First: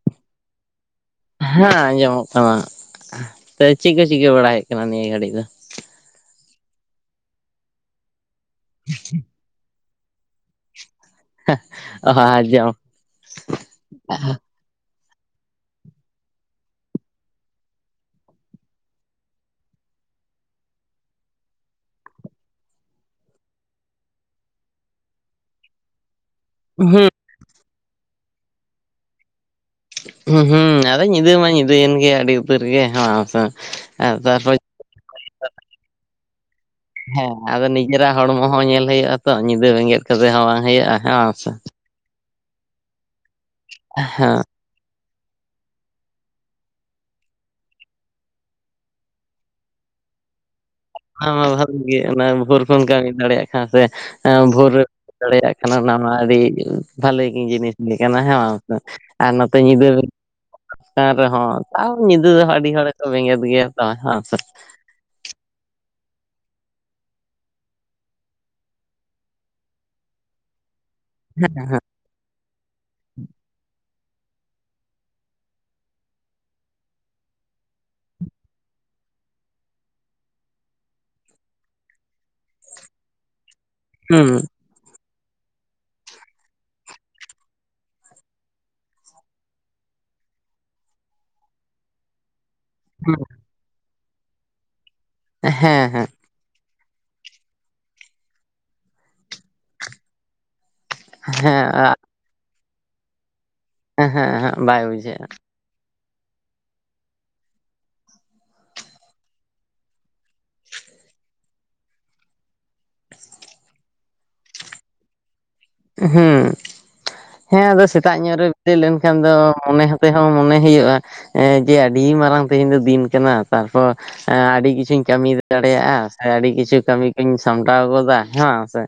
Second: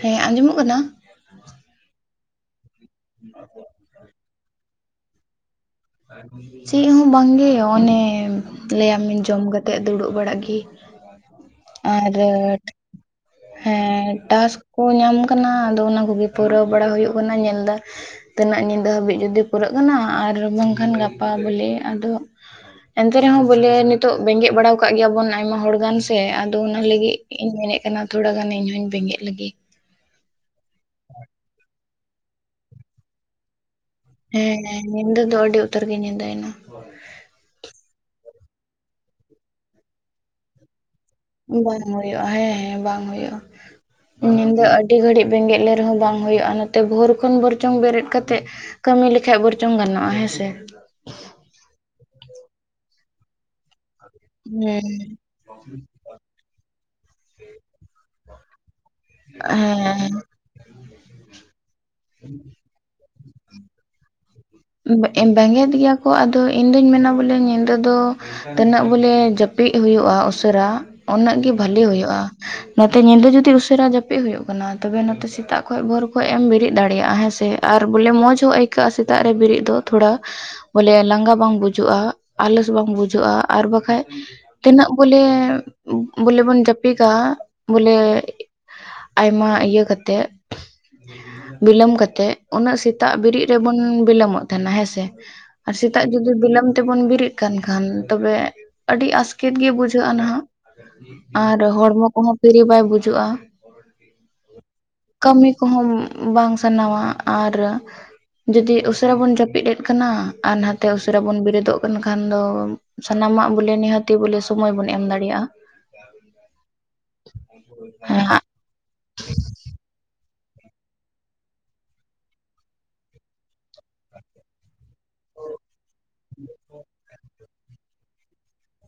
ᱦᱮᱸ ᱟᱸᱡᱚᱢᱚᱜ ᱠᱟᱱᱟ ᱦᱮᱸ ᱟᱸᱡᱚᱢᱚᱜ ᱠᱟᱱᱟ ᱥᱮ ᱪᱮᱫ ᱠᱚ ᱪᱤᱠᱟᱹ ᱵᱟᱲᱟ ᱦᱩᱭᱩᱜ ᱠᱟᱱᱟ ᱱᱤᱭᱟᱹ ᱜᱷᱟᱹᱲᱤᱜ ᱫᱚ ᱪᱮᱜ ᱦᱚᱸ ᱵᱟᱝᱜᱮ ᱚᱱᱮ ᱞᱮᱟᱢᱤᱧ ᱡᱚᱢ ᱠᱟᱛᱮ ᱫᱩᱲᱩᱵ ᱵᱟᱲᱟᱜ ᱜᱮ ᱚ ᱟᱨ ᱟᱸᱡᱚᱢ ᱦᱮᱸ ᱴᱟᱥ ᱠᱚ ᱧᱟᱢ ᱠᱟᱱᱟ ᱟᱫᱚ ᱚᱱᱟ ᱠᱚᱜᱮ ᱯᱩᱨᱟᱹᱣ ᱵᱟᱲᱟ ᱦᱩᱭᱩᱜ ᱠᱟᱱᱟ ᱧᱮᱞ ᱫᱟᱭ ᱛᱤᱱᱟᱜ ᱧᱤᱫᱟᱹ ᱦᱟᱹᱵᱤᱡ ᱡᱩᱫᱤ ᱯᱩᱨᱟᱹᱜ ᱠᱟᱱᱟ ᱟᱨ ᱵᱟᱝᱠᱷᱟᱱ ᱜᱟᱯᱟ ᱵᱚ ᱞᱮᱭ ᱟ ᱟᱫᱚ ᱮᱱᱛᱮ ᱨᱮᱦᱚᱸ ᱵᱚᱞᱮ ᱱᱤᱛᱚᱜ ᱵᱮᱸᱜᱮᱫ ᱵᱟᱲᱟᱣᱠᱟᱫ ᱜᱮᱭᱟ ᱵᱚᱱ ᱟᱭᱢᱟ ᱦᱚᱲ ᱜᱟᱱ ᱥᱮ ᱟᱫᱚ ᱚᱱᱟ ᱦᱩᱸ ᱞᱟᱹᱜᱤᱫ ᱤᱧ ᱢᱮᱱᱮᱫ ᱠᱟᱱᱟ ᱛᱷᱚᱲᱟ ᱜᱟᱱ ᱤᱧ ᱦᱚᱸᱧ ᱵᱮᱸᱜᱮᱫ ᱞᱮᱜᱮ ᱾ ᱦᱩᱸ ᱦᱩᱸ ᱟᱫᱚ ᱧᱤᱫᱟᱹ ᱢᱟ ᱧᱤᱫᱟᱹᱭᱮᱱ ᱜᱮᱭᱟ ᱟᱹᱰᱤ ᱩᱛᱟᱹᱨ ᱜᱮ ᱦᱚᱸᱥᱮ ᱾ ᱦᱮᱸ ᱦᱮᱸ ᱧᱤᱫᱟᱹ ᱫᱚ ᱟᱹᱰᱤ ᱩᱛᱟᱹᱨ ᱜᱮ ᱧᱤᱫᱟᱹᱭᱮᱱᱟ ᱾ ᱦᱮᱸ ᱟᱫᱚ ᱱᱤᱡᱮᱨᱟᱜ ᱦᱚᱲᱢᱚ ᱦᱚᱸ ᱧᱮᱞ ᱦᱩᱭᱩᱜᱼᱟ ᱛᱚ ᱧᱤᱫᱟᱹ ᱵᱮᱸᱜᱮᱫ ᱠᱟᱛᱮ ᱦᱚᱸ ᱵᱟᱝ ᱦᱩᱭᱩᱜᱼᱟ ᱦᱮ ᱸᱵᱟᱝ ᱾ ᱵᱟᱝ ᱦᱩᱭᱩᱜᱼᱟ ᱦᱮᱸ ᱦᱮᱸ ᱵᱟᱝ ᱦᱩᱭᱩᱜᱼᱟ ᱦᱮᱸ ᱧᱤᱫᱟᱹ ᱟᱹᱰᱤ ᱟᱹᱰᱤ ᱜᱷᱟᱹᱲᱤᱜ ᱵᱮᱸᱜᱮᱫ ᱞᱮ ᱨᱮᱦᱚᱸ ᱵᱟᱝ ᱦᱩᱭᱩᱜᱼᱟ ᱱᱚᱛᱮ ᱵᱷᱳᱨ ᱠᱷᱚᱱ ᱵᱚᱨᱪᱚᱝ ᱵᱮᱨᱮᱛ ᱠᱟᱛᱮᱜ ᱠᱟᱹᱢᱤ ᱞᱮᱠᱷᱟᱡ ᱵᱚᱨᱪᱚᱢ ᱜᱟᱱᱚᱜᱼᱟ ᱦᱮᱸᱥᱮ ᱾ ᱚᱱᱟ ᱢᱟ ᱵᱷᱟᱜ ᱜᱮ ᱚᱱᱟ ᱵᱷᱳᱨ ᱠᱦᱚᱱ ᱠᱟᱹᱢᱤᱢ ᱫᱟᱲᱮᱭᱟᱜ ᱠᱷᱟᱱ ᱥᱮ ᱵᱷᱳ ᱦᱮᱸ ᱨᱮ ᱦᱮᱸ ᱫᱟᱲᱮᱭᱟᱜ ᱠᱷᱟᱱ ᱚᱱᱟ ᱢᱟ ᱟᱹᱰᱤ ᱵᱷᱟᱞᱤ ᱜᱮ ᱡᱤᱱᱤᱥ ᱞᱮᱠᱟᱱᱟᱜ ᱦᱮᱸ ᱵᱟᱝ ᱥᱮ ᱾ ᱦᱮᱸ ᱾ [unintelligible] ᱨᱮᱦᱚᱸ ᱛᱟᱣ ᱧᱤᱫᱟᱹ ᱫᱚ ᱟᱰᱤ ᱦᱚᱲᱜᱮᱠᱚ ᱵᱮᱸᱜᱮᱫ ᱜᱮᱭᱟ ᱛᱚ ᱦᱮᱸ ᱥᱮ ᱾ ᱵᱮᱸ ᱵᱮᱸᱜᱮᱫ ᱜᱮᱭᱟ ᱠᱚ ᱟᱫᱚ ᱤᱧ ᱫᱩᱧ ᱢᱮᱱᱟ ᱵᱚᱞᱮ ᱧᱤᱫᱟᱹ ᱫᱚ ᱛᱤᱱᱟᱹᱜ ᱵᱚᱞᱮ ᱡᱟᱹᱯᱤᱜ ᱦᱩᱭᱩᱜᱼᱟ ᱩᱥᱟᱹᱨᱟ ᱩᱱᱟᱹᱜ ᱜᱮ ᱵᱷᱟᱹᱞᱤ ᱦᱩᱭᱩᱜᱼᱟ ᱾ ᱱᱚᱛᱮ ᱧᱤᱫᱟᱹ ᱡᱩᱫᱤ ᱩᱥᱟᱹᱨᱟ ᱡᱟᱯᱤᱜ ᱦᱩᱭᱩᱜ ᱠᱟᱱᱟ ᱛᱚᱵᱮ ᱱᱚᱛᱮ ᱥᱮᱛᱟᱜ ᱠᱷᱚᱡ ᱵᱷᱳᱨ ᱠᱷᱚᱡ ᱮᱢ ᱵᱮᱨᱮᱜ ᱫᱟᱲᱮᱭᱟᱜᱼᱟ ᱦᱮᱸᱥᱮ ᱟᱨ ᱵᱚᱞᱮ ᱢᱚᱸᱡᱽ ᱦᱚᱸ ᱟᱹᱭᱠᱟᱹᱜᱼᱟ ᱥᱮᱛᱟᱜ ᱛᱮ ᱵᱤᱨᱤᱫ ᱫᱚ ᱛᱷᱚᱲᱟ ᱵᱚᱞᱮ ᱞᱟᱸᱜᱟ ᱵᱟᱝ ᱵᱩᱡᱟᱹᱜᱼᱟ ᱟᱞᱚᱥ ᱵᱟᱝ ᱵᱩᱡᱟᱹᱜᱼᱟ ᱟᱨ ᱵᱟ ᱵᱟᱠᱷᱟᱡ ᱦᱩᱸ ᱛᱤᱱᱟᱹᱜ ᱵᱚᱞᱮ, ᱵᱚᱞᱮ ᱵᱚᱱ ᱡᱟᱹᱯᱤᱜ-ᱟ ᱵᱚᱞᱮ ᱟᱭᱢᱟ ᱤᱭᱟᱹ ᱠᱟᱛᱮ, ᱵᱤᱞᱚᱢ ᱠᱟᱛᱮᱜ ᱩᱱᱟᱹᱜ ᱥᱮᱛᱟᱜ ᱵᱮᱨᱤᱜ ᱨᱮᱵᱚᱱ ᱵᱤᱞᱚᱢᱚᱜ ᱛᱟᱦᱮᱱᱟ ᱦᱮᱸᱥᱮ, ᱦᱮᱸ ᱟᱨ ᱦᱮᱸ ᱥᱮᱛᱟᱜ ᱡᱩᱫᱤ ᱵᱤᱞᱚᱢ ᱛᱮᱵᱚᱱ ᱵᱮᱨᱤᱜ ᱠᱟᱱ ᱠᱷᱟᱱ ᱛᱚᱵᱮ ᱟᱹᱰᱤ ᱟᱥᱠᱮᱛ ᱜᱮ ᱵᱩᱡᱷᱟᱹᱜᱼᱟ ᱱᱟᱦᱟᱜ ᱟᱨ ᱦᱮᱸ ᱟᱜ ᱦᱚᱲᱢᱚ ᱠᱚᱦᱚᱸ ᱯᱷᱤᱨᱤ ᱵᱟᱭ ᱵᱩᱡᱩᱜᱼᱟ ᱾ ᱦᱮᱸ ᱦᱮᱸ ᱦᱮᱸ ᱵᱟᱭ ᱵᱩᱡᱷᱟᱹᱜᱼᱟ ᱾ ᱠᱚᱦᱚᱢ ᱵᱟᱝ ᱥᱟᱱᱟᱢᱟ ᱟᱨ ᱡᱩᱫᱤ ᱩᱥ ᱩᱥᱟᱹᱨᱟ ᱵᱚᱱ ᱡᱟᱯᱤᱜ ᱮᱫ ᱠᱟᱱᱟ ᱟᱨ ᱱᱟᱛᱮ ᱩᱥᱟᱹᱨᱟ ᱵᱚᱱ ᱵᱮᱨᱮᱫᱚᱜ ᱠᱟᱱ ᱠᱷᱟᱱ ᱫᱚ ᱥᱟᱱᱟᱢᱟᱜ ᱵᱚᱞᱮ ᱱᱤᱦᱟᱹᱛᱤ ᱵᱚᱞᱮ ᱥᱳᱢᱳᱭ ᱵᱚᱱ ᱮᱢ ᱫᱟᱲᱮᱭᱟᱜᱼᱟ ᱦᱩᱸ ᱦᱮᱸ ᱟᱫᱚ ᱥᱮᱛᱟᱜ ᱧᱚᱜ ᱨᱮ ᱵᱮᱨᱮᱫ ᱞᱮᱱᱠᱷᱟᱱ ᱫᱚ ᱢᱚᱱᱮ ᱦᱚᱸᱛᱮ ᱦᱚᱸ ᱢᱚᱱᱮ ᱦᱩᱭᱩᱜᱼᱟ ᱮᱸ ᱡᱮ ᱟᱹᱰᱤ ᱢᱟᱨᱟᱝ ᱛᱮᱦᱮᱧ ᱫᱚ ᱫᱤᱱ ᱠᱟᱱᱟ ᱛᱟᱨᱯᱚᱨ ᱮᱸ ᱟᱹᱰᱤ ᱠᱤᱪᱷᱩᱧ ᱠᱟᱹᱢᱤ ᱫᱟᱲᱮᱭᱟᱜᱼᱟ ᱥᱮ ᱟᱹᱰᱤ ᱠᱤᱪᱷᱩ ᱠᱟᱹᱢᱤ ᱠᱩᱧ ᱥᱟᱢᱴᱟᱣ ᱜᱚᱫᱟ ᱦᱮᱸ ᱵᱟᱝ ᱥᱮ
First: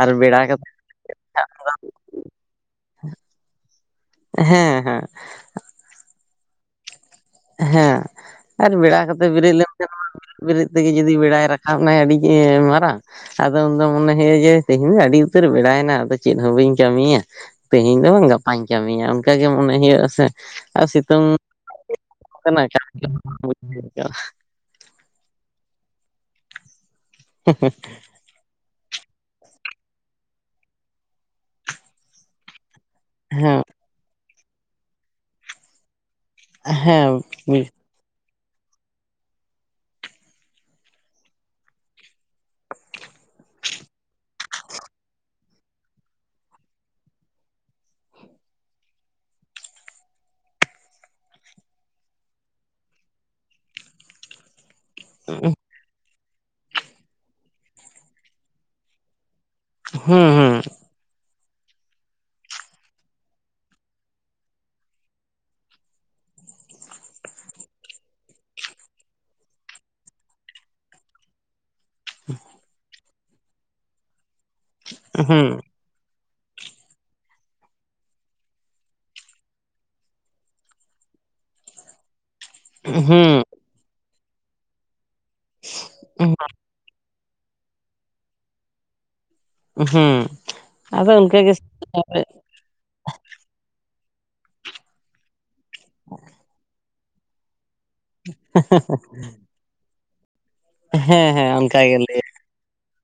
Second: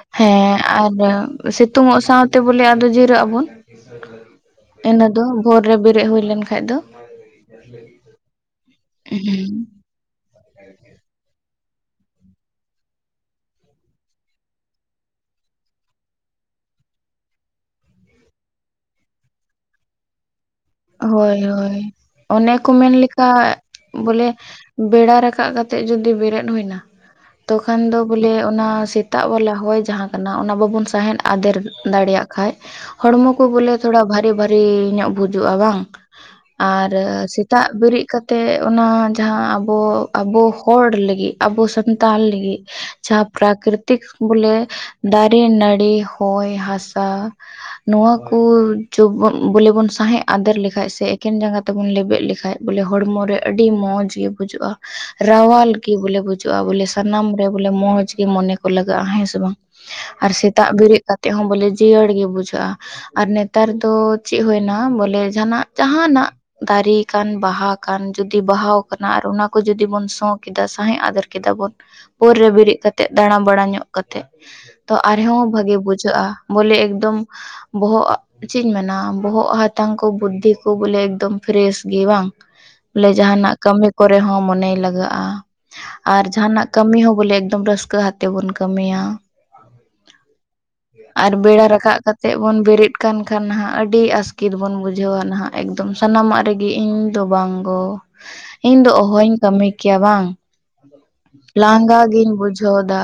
ᱟᱨ ᱵᱮᱲᱟ ᱠᱟᱛᱮ ᱤᱭᱟᱹ ᱥᱤᱛᱩᱝᱚᱜ ᱥᱟᱶᱛᱮ ᱵᱚᱞᱮ ᱟᱫᱚ ᱡᱤᱨᱟᱹᱜ ᱟᱵᱚᱱ ᱦᱮᱸ ᱦᱮᱸ ᱤᱱᱟᱹ ᱫᱚ ᱵᱷᱚᱨ ᱨᱮ ᱵᱮᱨᱮᱫ ᱦᱩᱭ ᱞᱮᱱ ᱠᱷᱟᱡ ᱫᱚ ᱦᱮᱸ ᱟᱨ ᱵᱮᱲᱟ ᱠᱟᱛᱮ ᱵᱮᱨᱮᱜ ᱞᱮᱱ ᱠᱷᱟᱱ ᱢᱟ ᱵᱮᱨᱮᱫ ᱵᱮᱨᱮᱫ ᱛᱮᱜᱮ ᱡᱩᱫᱤ ᱵᱮᱲᱟᱭ ᱨᱟᱠᱟᱵ ᱮᱱᱟᱭ ᱟᱹᱰᱤ ᱢᱟᱨᱟᱝ ᱟᱫᱚ ᱩᱱ ᱫᱚ ᱢᱚᱱᱮ ᱦᱩᱭᱩᱜᱭᱼᱟ ᱡᱮ ᱛᱮᱦᱮᱧ ᱫᱚ ᱟᱹᱰᱤ ᱩᱛᱟᱹᱨ ᱵᱮᱲᱟᱭᱮᱱᱟ ᱟᱫᱚ ᱪᱮᱫ ᱦᱚᱸ ᱵᱟᱹᱧ ᱠᱟᱹᱢᱤᱭᱟ, ᱛᱮᱦᱤᱧ ᱫᱚ ᱵᱟᱝ ᱜᱟᱯᱟᱧ ᱠᱟᱹᱢᱤᱭᱟ ᱚᱱᱠᱟᱟᱜ ᱜᱮ ᱢᱚᱱᱮ ᱦᱩᱭᱩᱜᱼᱟ ᱥᱮ ᱾ ᱦᱳᱭ ᱦᱳᱭ ᱚᱱᱮ ᱠᱟᱱᱟ ᱠᱚ ᱢᱮᱱ ᱞᱮᱠᱟ ᱵᱚᱞᱮ ᱵᱮᱲᱟ ᱨᱟᱠᱟᱵ ᱠᱟᱛᱮ ᱡᱩᱫᱤ ᱵᱮᱨᱮᱫ ᱦᱩᱭ ᱮᱱᱟ ᱛᱚᱠᱷᱟᱱ ᱫᱚ ᱵᱚᱞᱮ ᱚᱱᱟ ᱥᱮᱛᱟᱜ ᱣᱟᱞᱟ ᱦᱚᱭ ᱡᱟᱦᱟᱸ ᱠᱟᱱᱟ ᱚᱱᱟ ᱵᱟᱵᱚᱱ ᱥᱟᱦᱮᱫ ᱟᱫᱮᱨ ᱫᱟᱲᱮᱭᱟᱜ ᱠᱷᱟᱡ ᱦᱚᱲᱢᱚ ᱠᱚ ᱦᱮᱸ ᱵᱚᱞᱮ ᱛᱷᱚᱲᱟ ᱵᱷᱟᱨᱤ ᱵᱷᱟᱨᱤ ᱧᱚᱜ ᱵᱩᱡᱩᱜᱼᱟ ᱵᱟᱝ ᱟᱨ ᱦᱮᱸ ᱥᱮᱛᱟᱜ ᱵᱮᱨᱮᱫ ᱠᱟᱛ ᱛᱮ ᱚᱱᱟ ᱡᱟᱦᱟᱸ ᱟᱵᱚ ᱟᱵᱚ ᱦᱚᱲ ᱞᱟᱹᱜᱤᱫ ᱟᱵᱚ ᱥᱟᱱᱛᱟᱞ ᱞᱟᱹᱜᱤᱫ ᱡᱟᱦᱟᱸ ᱯᱨᱟᱠᱨᱤᱛᱤᱠ ᱵᱚᱞᱮ ᱫᱟᱨᱮ, ᱱᱟᱹᱲᱤ, ᱦᱚᱭ, ᱦᱟᱥᱟ ᱱᱚᱣᱟ ᱠᱚ ᱡᱚᱵ ᱵᱚᱞᱮ ᱵᱚᱱ ᱥᱸᱟᱦᱮᱫ ᱟᱫᱮᱨ ᱞᱮᱠᱷᱟ ᱥᱮ ᱮᱠᱷᱮᱱ ᱡᱟᱸᱜᱟ ᱛᱮᱵᱚᱱ ᱞᱮᱵᱮᱫ ᱞᱮᱠᱷᱟᱡ ᱵᱚᱞᱮ ᱦᱚᱲᱢᱚᱨᱮ ᱟᱹᱰᱤ ᱢᱚᱡᱽ ᱜᱮ ᱵᱩᱡᱟᱹᱜᱼᱟ, ᱨᱟᱣᱟᱞ ᱜᱮ ᱵᱚᱞᱮ ᱵᱩᱡᱷᱩᱜᱼᱟ ᱵᱚᱞᱮ ᱥᱟᱱᱟᱢ ᱨᱮ ᱵᱚᱞᱮ ᱢᱚᱡᱽ ᱜᱮ ᱢᱚᱱᱮ ᱠᱚ ᱞᱟᱜᱟᱜᱼᱟ ᱦᱮᱸᱥᱮ ᱵᱟᱝ ᱾ ᱦᱩᱸ ᱟᱨ ᱦᱩᱸ ᱥᱮᱛᱟᱜ ᱵᱮᱨᱮᱫ ᱠᱟᱛᱮ ᱦᱚᱸ ᱵᱚᱞᱮ ᱡᱤᱭᱟᱹᱲ ᱜᱮ ᱵᱩᱡᱷᱟᱹᱜᱼᱟ ᱟᱨ ᱱᱮᱛᱟᱨ ᱫᱚ ᱪᱮᱫ ᱦᱩᱭᱱᱟ ᱵᱚᱞᱮ ᱚᱸᱰᱮ ᱡᱟᱦᱟᱱᱟᱜ ᱡᱟᱦᱱᱟᱜ ᱫᱟᱨᱮ ᱠᱟᱱ ᱵᱟᱦᱟ ᱠᱟᱱ ᱡᱩᱫᱤ ᱵᱟᱦᱟ ᱠᱟᱱᱟ ᱟᱨ ᱚᱱᱟ ᱠᱚ ᱡᱩᱫᱤ ᱵᱚᱱ ᱥᱚ ᱠᱮᱫᱟ ᱥᱟᱦᱮᱮᱫ ᱟᱫᱮᱨ ᱠᱮᱫᱟ ᱵᱚᱱ ᱯᱳᱨ ᱨᱮ ᱵᱮᱨᱮᱫ ᱠᱟᱛᱮ ᱫᱟᱬᱟᱵᱲᱟ ᱧᱚᱜ ᱠᱟᱛᱮ ᱛᱚ ᱟᱨᱦᱚᱸ ᱦᱩᱸ ᱵᱷᱟᱜᱮ ᱵᱩᱡᱷᱟᱹᱜᱼᱟ᱾ ᱵᱚᱞᱮ ᱮᱠᱫᱚᱢ ᱵᱚᱦᱚᱜ ᱪᱮᱫ ᱤᱧ ᱢᱮᱱᱟ ᱵᱚᱦᱚᱜ ᱦᱟᱛ ᱦᱟᱛᱟᱝ ᱠᱚ ᱵᱩᱫᱽᱫᱷᱤ ᱠᱚ ᱵᱚᱞᱮ ᱮᱠᱫᱚᱢ ᱯᱷᱨᱮᱥ ᱜᱮ ᱵᱟᱝ ᱵᱚᱞᱮ ᱦᱩᱸ ᱡᱟᱦᱟᱱᱟᱜ ᱠᱟᱹᱢᱤ ᱠᱚᱨᱮ ᱦᱚᱸ ᱢᱚᱱᱮ ᱞᱟᱜᱟᱜᱼᱟ ᱟᱨ ᱡᱟᱦᱟᱱᱟᱜ ᱠᱟᱹᱢᱤ ᱦᱚᱸ ᱵᱚᱞᱮ ᱮᱠᱫᱚᱢ ᱨᱟᱹᱥᱠᱟᱹ ᱟᱛᱮ ᱵᱚᱱ ᱠᱟᱹᱢᱤᱭᱟ᱾ ᱦᱩᱸ ᱟᱫᱚ ᱟᱨ ᱚᱱᱠᱟ ᱜᱮ ᱵᱮᱲᱟ ᱨᱟᱠᱟᱵ ᱠᱟᱛᱮ ᱵᱚᱱ ᱵᱮᱨᱮᱫ ᱠᱟᱱ ᱠᱷᱟᱱ ᱱᱟᱦᱟᱜ ᱟᱹᱰᱤ ᱟᱥᱠᱤᱛ ᱵᱚᱱ ᱵᱩᱡᱷᱟᱹᱣᱟ ᱱᱟᱦᱟᱜ ᱮᱠᱫᱚᱢ ᱥᱟᱱᱟᱢᱟᱜ ᱨᱮᱜᱮ ᱤᱧ ᱫᱚ ᱵᱟᱝ ᱜᱚ ᱤᱧ ᱫᱚ ᱚᱦᱚᱤᱧ ᱠᱟᱹᱢᱤ ᱠᱮᱭᱟ ᱵᱟᱝ ᱾ ᱦᱮᱸ ᱦᱮᱸ ᱚᱱᱠᱟ ᱜᱮ ᱞᱟᱝᱜᱟ ᱞᱟᱹᱭ ᱜᱤᱧ ᱵᱩᱡᱷᱦᱫ-ᱟ᱾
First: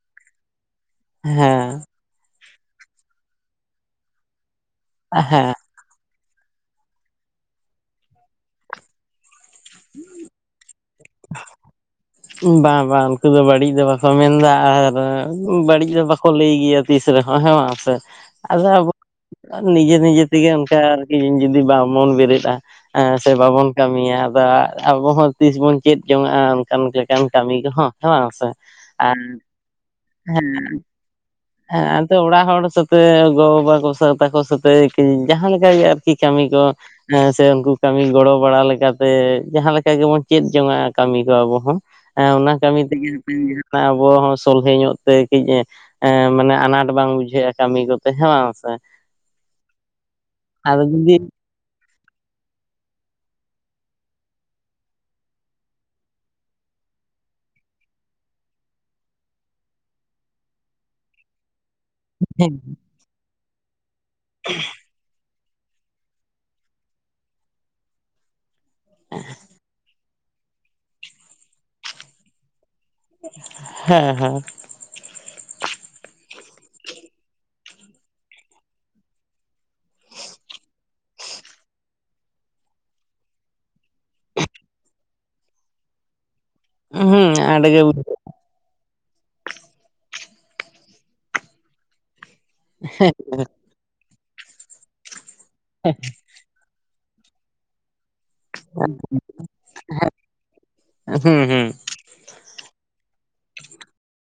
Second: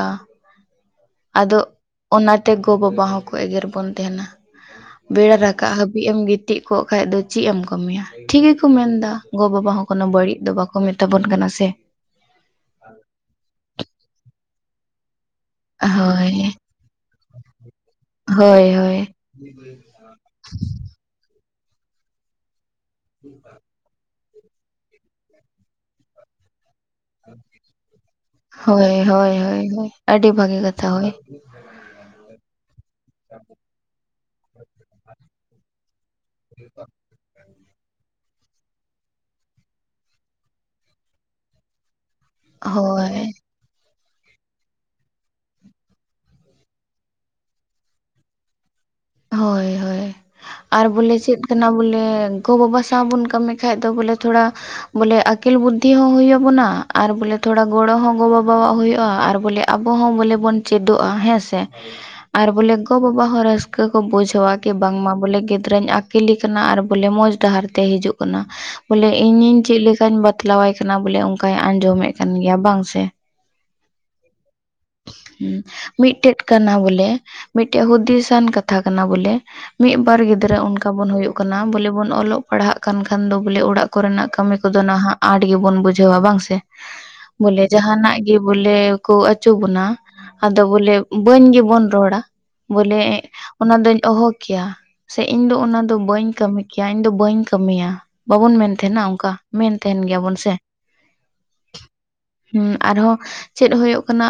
ᱟᱫᱚ ᱦᱮᱸ ᱚᱱᱟᱛᱮ ᱜᱚ-ᱵᱟᱵᱟ ᱦᱚᱸᱠᱚ ᱮᱜᱮᱨ ᱵᱚᱱ ᱛᱟᱦᱮᱱᱟ᱾ ᱵᱮᱲᱟ ᱦᱮᱸ ᱨᱟᱠᱟᱵ ᱦᱟᱹᱵᱤᱡ ᱮᱢ ᱜᱤᱛᱤᱡ ᱠᱚᱜ ᱠᱷᱟᱱ ᱫᱚ ᱪᱮᱫ ᱮᱢ ᱠᱟᱹᱢᱤᱭᱟ ᱴᱷᱤᱠ ᱜᱮᱠᱚ ᱢᱮᱱᱫᱟ᱾ ᱜᱚ ᱵᱟᱵᱟ ᱦᱚᱸ ᱠᱳᱱᱚ ᱵᱟᱹᱲᱤᱡ ᱫᱚ ᱵᱟᱠᱚ ᱢᱮᱛᱟ ᱵᱚᱱ ᱠᱟᱱᱟ ᱥᱮ ᱾ ᱵᱟᱝ ᱵᱟᱝ ᱩᱱᱠᱩ ᱫᱚ ᱵᱟᱹᱲᱤᱡ ᱫᱚ ᱵᱟᱠᱚ ᱢᱮᱱᱫᱟ, ᱟᱨ ᱵᱟᱹᱲᱤᱡ ᱫᱚ ᱵᱟᱠᱚ ᱦᱳᱭ ᱞᱟᱹᱭ ᱜᱮᱭᱟ ᱛᱤᱥ ᱨᱮᱦᱚᱸ ᱦᱮᱸ ᱥᱮ ᱦᱳᱭ ᱟᱫᱚ ᱟᱵ ᱦᱳᱭ ᱱᱤᱡᱮ ᱱᱤᱡᱮ ᱛᱮᱜᱮ ᱚᱱᱠᱟ ᱟᱨᱠᱤ ᱡᱩᱫᱤ ᱵᱟ ᱵᱚᱱ ᱵᱮᱨᱮᱫᱼᱟ ᱥᱮ ᱵᱟᱵᱚᱱ ᱠᱟᱹᱢᱤᱭᱟ ᱟᱫᱚ ᱟᱵᱚᱦᱚᱸ ᱛᱤᱥ ᱵᱚᱱ ᱪᱮᱫ ᱡᱚᱝᱱᱟᱜᱼᱟ ᱚᱱᱠᱟᱱ ᱞᱮᱠᱟᱱ ᱠᱟᱹᱢᱤ ᱠᱚᱦᱚᱸ ᱦᱮ ᱵᱟᱝ ᱥᱮ ᱾ ᱦᱳᱭ ᱦᱳᱭ ᱦᱳᱭᱳᱭ ᱟᱹᱰᱤ ᱵᱷᱟᱹᱜᱤ ᱠᱟᱛᱷᱟ ᱦᱳᱭ ᱾ ᱦᱮᱸ ᱮᱱᱛᱮ ᱚᱲᱟᱜ ᱦᱚᱲ ᱥᱟᱛᱮ ᱜᱚᱼᱵᱟᱵᱟ ᱠᱚ ᱥᱟᱶᱛᱟᱟᱠᱚ ᱥᱟᱛᱮ ᱡᱟᱦᱟᱸᱠ ᱜᱮ ᱠᱤ ᱠᱟᱢᱤ ᱠᱚ ᱦᱮᱸ ᱥᱮ ᱩᱱᱠᱩ ᱠᱟᱹᱢᱤ ᱜᱚᱲᱚ ᱵᱟᱲᱟ ᱞᱮᱠᱟᱛᱮ ᱡᱟᱦᱟᱸ ᱞᱮᱠᱟ ᱜᱮᱵᱚᱱ ᱪᱮᱫ ᱡᱚᱝᱱᱟᱜᱼᱟ ᱠᱟᱹᱢᱤ ᱠᱚ ᱟᱵᱚ ᱦᱚᱸ ᱾ ᱮᱸ ᱚᱱᱟ ᱠᱟᱹᱢᱤ ᱛᱮᱜᱮ ᱦᱳᱭ ᱡᱟᱦᱱᱟᱜ ᱟᱵᱚ ᱦᱚᱸ ᱥᱚᱞᱦᱮ ᱧᱚᱜ ᱛᱮ ᱠᱟᱹᱡ ᱮ ᱢᱟᱱᱮ ᱟᱱᱟᱴ ᱵᱟᱝ ᱵᱩᱡᱷᱟᱹᱜᱼᱟ ᱠᱟᱹᱢᱤ ᱠᱚᱛᱮ ᱦᱮ ᱵᱟᱝ ᱥᱮ ᱾ ᱦᱳᱭ ᱦᱳᱭ ᱟᱨ ᱡᱩᱫᱤ ᱵᱚᱞᱮ ᱪᱮᱫ ᱠᱟᱱᱟ ᱵᱚᱞᱮ ᱜᱚ ᱵᱟᱵᱟ ᱥᱟᱶ ᱵᱚᱱ ᱠᱟᱹᱢᱤ ᱠᱷᱟᱡ ᱫᱚ ᱵᱚᱞᱮ ᱛᱷᱚᱲᱟ ᱵᱚᱞᱮ ᱟᱹᱠᱤᱞ ᱵᱩᱫᱽᱫᱷᱤ ᱦᱚᱸ ᱦᱩᱭᱩᱜ ᱟᱵᱚᱱᱟ ᱟᱨ ᱵᱞᱮ ᱛᱷᱚᱲᱟ ᱜᱚᱲᱚ ᱦᱚᱸ ᱜᱚᱼ ᱵᱟᱵᱟᱣᱟᱜ ᱦᱩᱭᱩᱜᱼᱟ, ᱟᱨ ᱵᱚᱞᱮ ᱟᱵᱚ ᱦᱚᱸ ᱵᱚᱞᱮ ᱵᱚᱱ ᱪᱮᱫᱚᱜᱼᱟ ᱦᱮᱸ ᱥᱮ ᱾ ᱟᱨ ᱦᱮᱸ ᱵᱚᱞᱮ ᱜᱚᱼᱵᱟᱵᱟ ᱦᱚᱸ ᱨᱟᱹᱥᱠᱟᱹ ᱠᱚ ᱵᱩᱡᱷᱟᱹᱣᱟ ᱠᱤ ᱵᱟᱝᱢᱟ ᱵᱚᱞᱮ ᱜᱤᱫᱽᱨᱟᱹᱧ ᱠᱤᱞ ᱠᱟᱱᱟ ᱟᱨᱚᱞᱮ ᱢᱚᱸᱡᱽ ᱰᱟᱦᱟᱨ ᱛᱮ ᱦᱤᱡᱩᱜ ᱠᱟᱱᱟ ᱵᱚᱞᱮ ᱤᱧᱤᱧ ᱪᱮᱫ ᱞᱮᱠᱟᱧ ᱵᱟᱛᱞᱟᱣᱟᱭ ᱠᱟᱱᱟ ᱵᱚᱞᱮ ᱚᱱᱠᱟᱭ ᱟᱸᱡᱚᱢᱮᱫ ᱠᱟᱱ ᱜᱮᱭᱟ ᱵᱟᱝ ᱥᱮ ᱾ ᱦᱮᱸ ᱦᱮᱸ ᱾ ᱦᱩᱸ ᱢᱤᱫᱴᱮᱡ ᱠᱟᱱᱟ ᱵᱚᱞᱮ ᱢᱤᱫᱴᱮᱱ ᱦᱩᱫᱤᱥᱟᱱ ᱠᱟᱛᱷᱟ ᱠᱟᱱᱟ ᱵᱚᱞᱮ, ᱢᱤᱫ ᱵᱟᱨ ᱜᱤᱫᱽᱨᱟᱹ ᱚᱱᱠᱟ ᱵᱚᱱᱳ ᱠᱟᱱᱟ ᱵᱚᱞᱮ ᱵᱚᱱ ᱚᱞᱚᱜ ᱯᱟᱲᱦᱟᱜ ᱠᱟᱱ ᱠᱷᱟᱱ ᱫᱚ ᱵᱚᱞᱮ ᱚᱲᱟᱜ ᱠᱚᱨᱮᱱᱟᱜ ᱠᱟᱹᱢᱤ ᱠᱚᱫᱚ ᱱᱟᱦᱟᱜ ᱟᱸᱴ ᱜᱮᱵᱚᱱ ᱵᱩᱡᱷᱟᱹᱣᱟ ᱵᱟᱝ ᱥᱮ ᱦᱩᱸ ᱵᱚᱞᱮ ᱟᱸᱰᱮ ᱜᱮ ᱦᱩᱸ ᱡᱟᱦᱟᱱᱟᱜ ᱮ ᱵᱚᱞᱮ ᱠᱚ ᱟᱹᱪᱩ ᱵᱚᱱᱟ ᱟᱫᱚ ᱵᱚᱞᱮ ᱵᱟᱹᱧ ᱜᱮᱵᱚᱱ ᱨᱚᱲᱟ, ᱵᱚᱞᱮ ᱚᱱᱟ ᱫᱚᱧ ᱚᱦᱚ ᱠᱮᱭᱟ ᱥᱮ ᱤᱧ ᱫᱚ ᱚᱱᱟ ᱫᱚ ᱵᱟᱹᱧ ᱠᱟᱹᱢᱤ ᱠᱮᱭᱟ ᱤᱧ ᱫᱚ ᱵᱟᱹᱧ ᱠᱟᱹᱢᱤᱭᱟ ᱾ ᱵᱟᱵᱚᱱ ᱢᱮᱱ ᱛᱟᱦᱮᱱᱟ ᱚᱝᱠᱟ ᱢᱮᱱ ᱛᱟᱦᱮᱱ ᱜᱮᱭᱟᱵᱚᱱ ᱥᱮ ᱾ ᱦᱩᱸ ᱦᱮᱸ ᱟᱨᱦᱚᱸ ᱪᱮᱫ ᱦᱩᱭᱩᱜ ᱠᱟᱱᱟ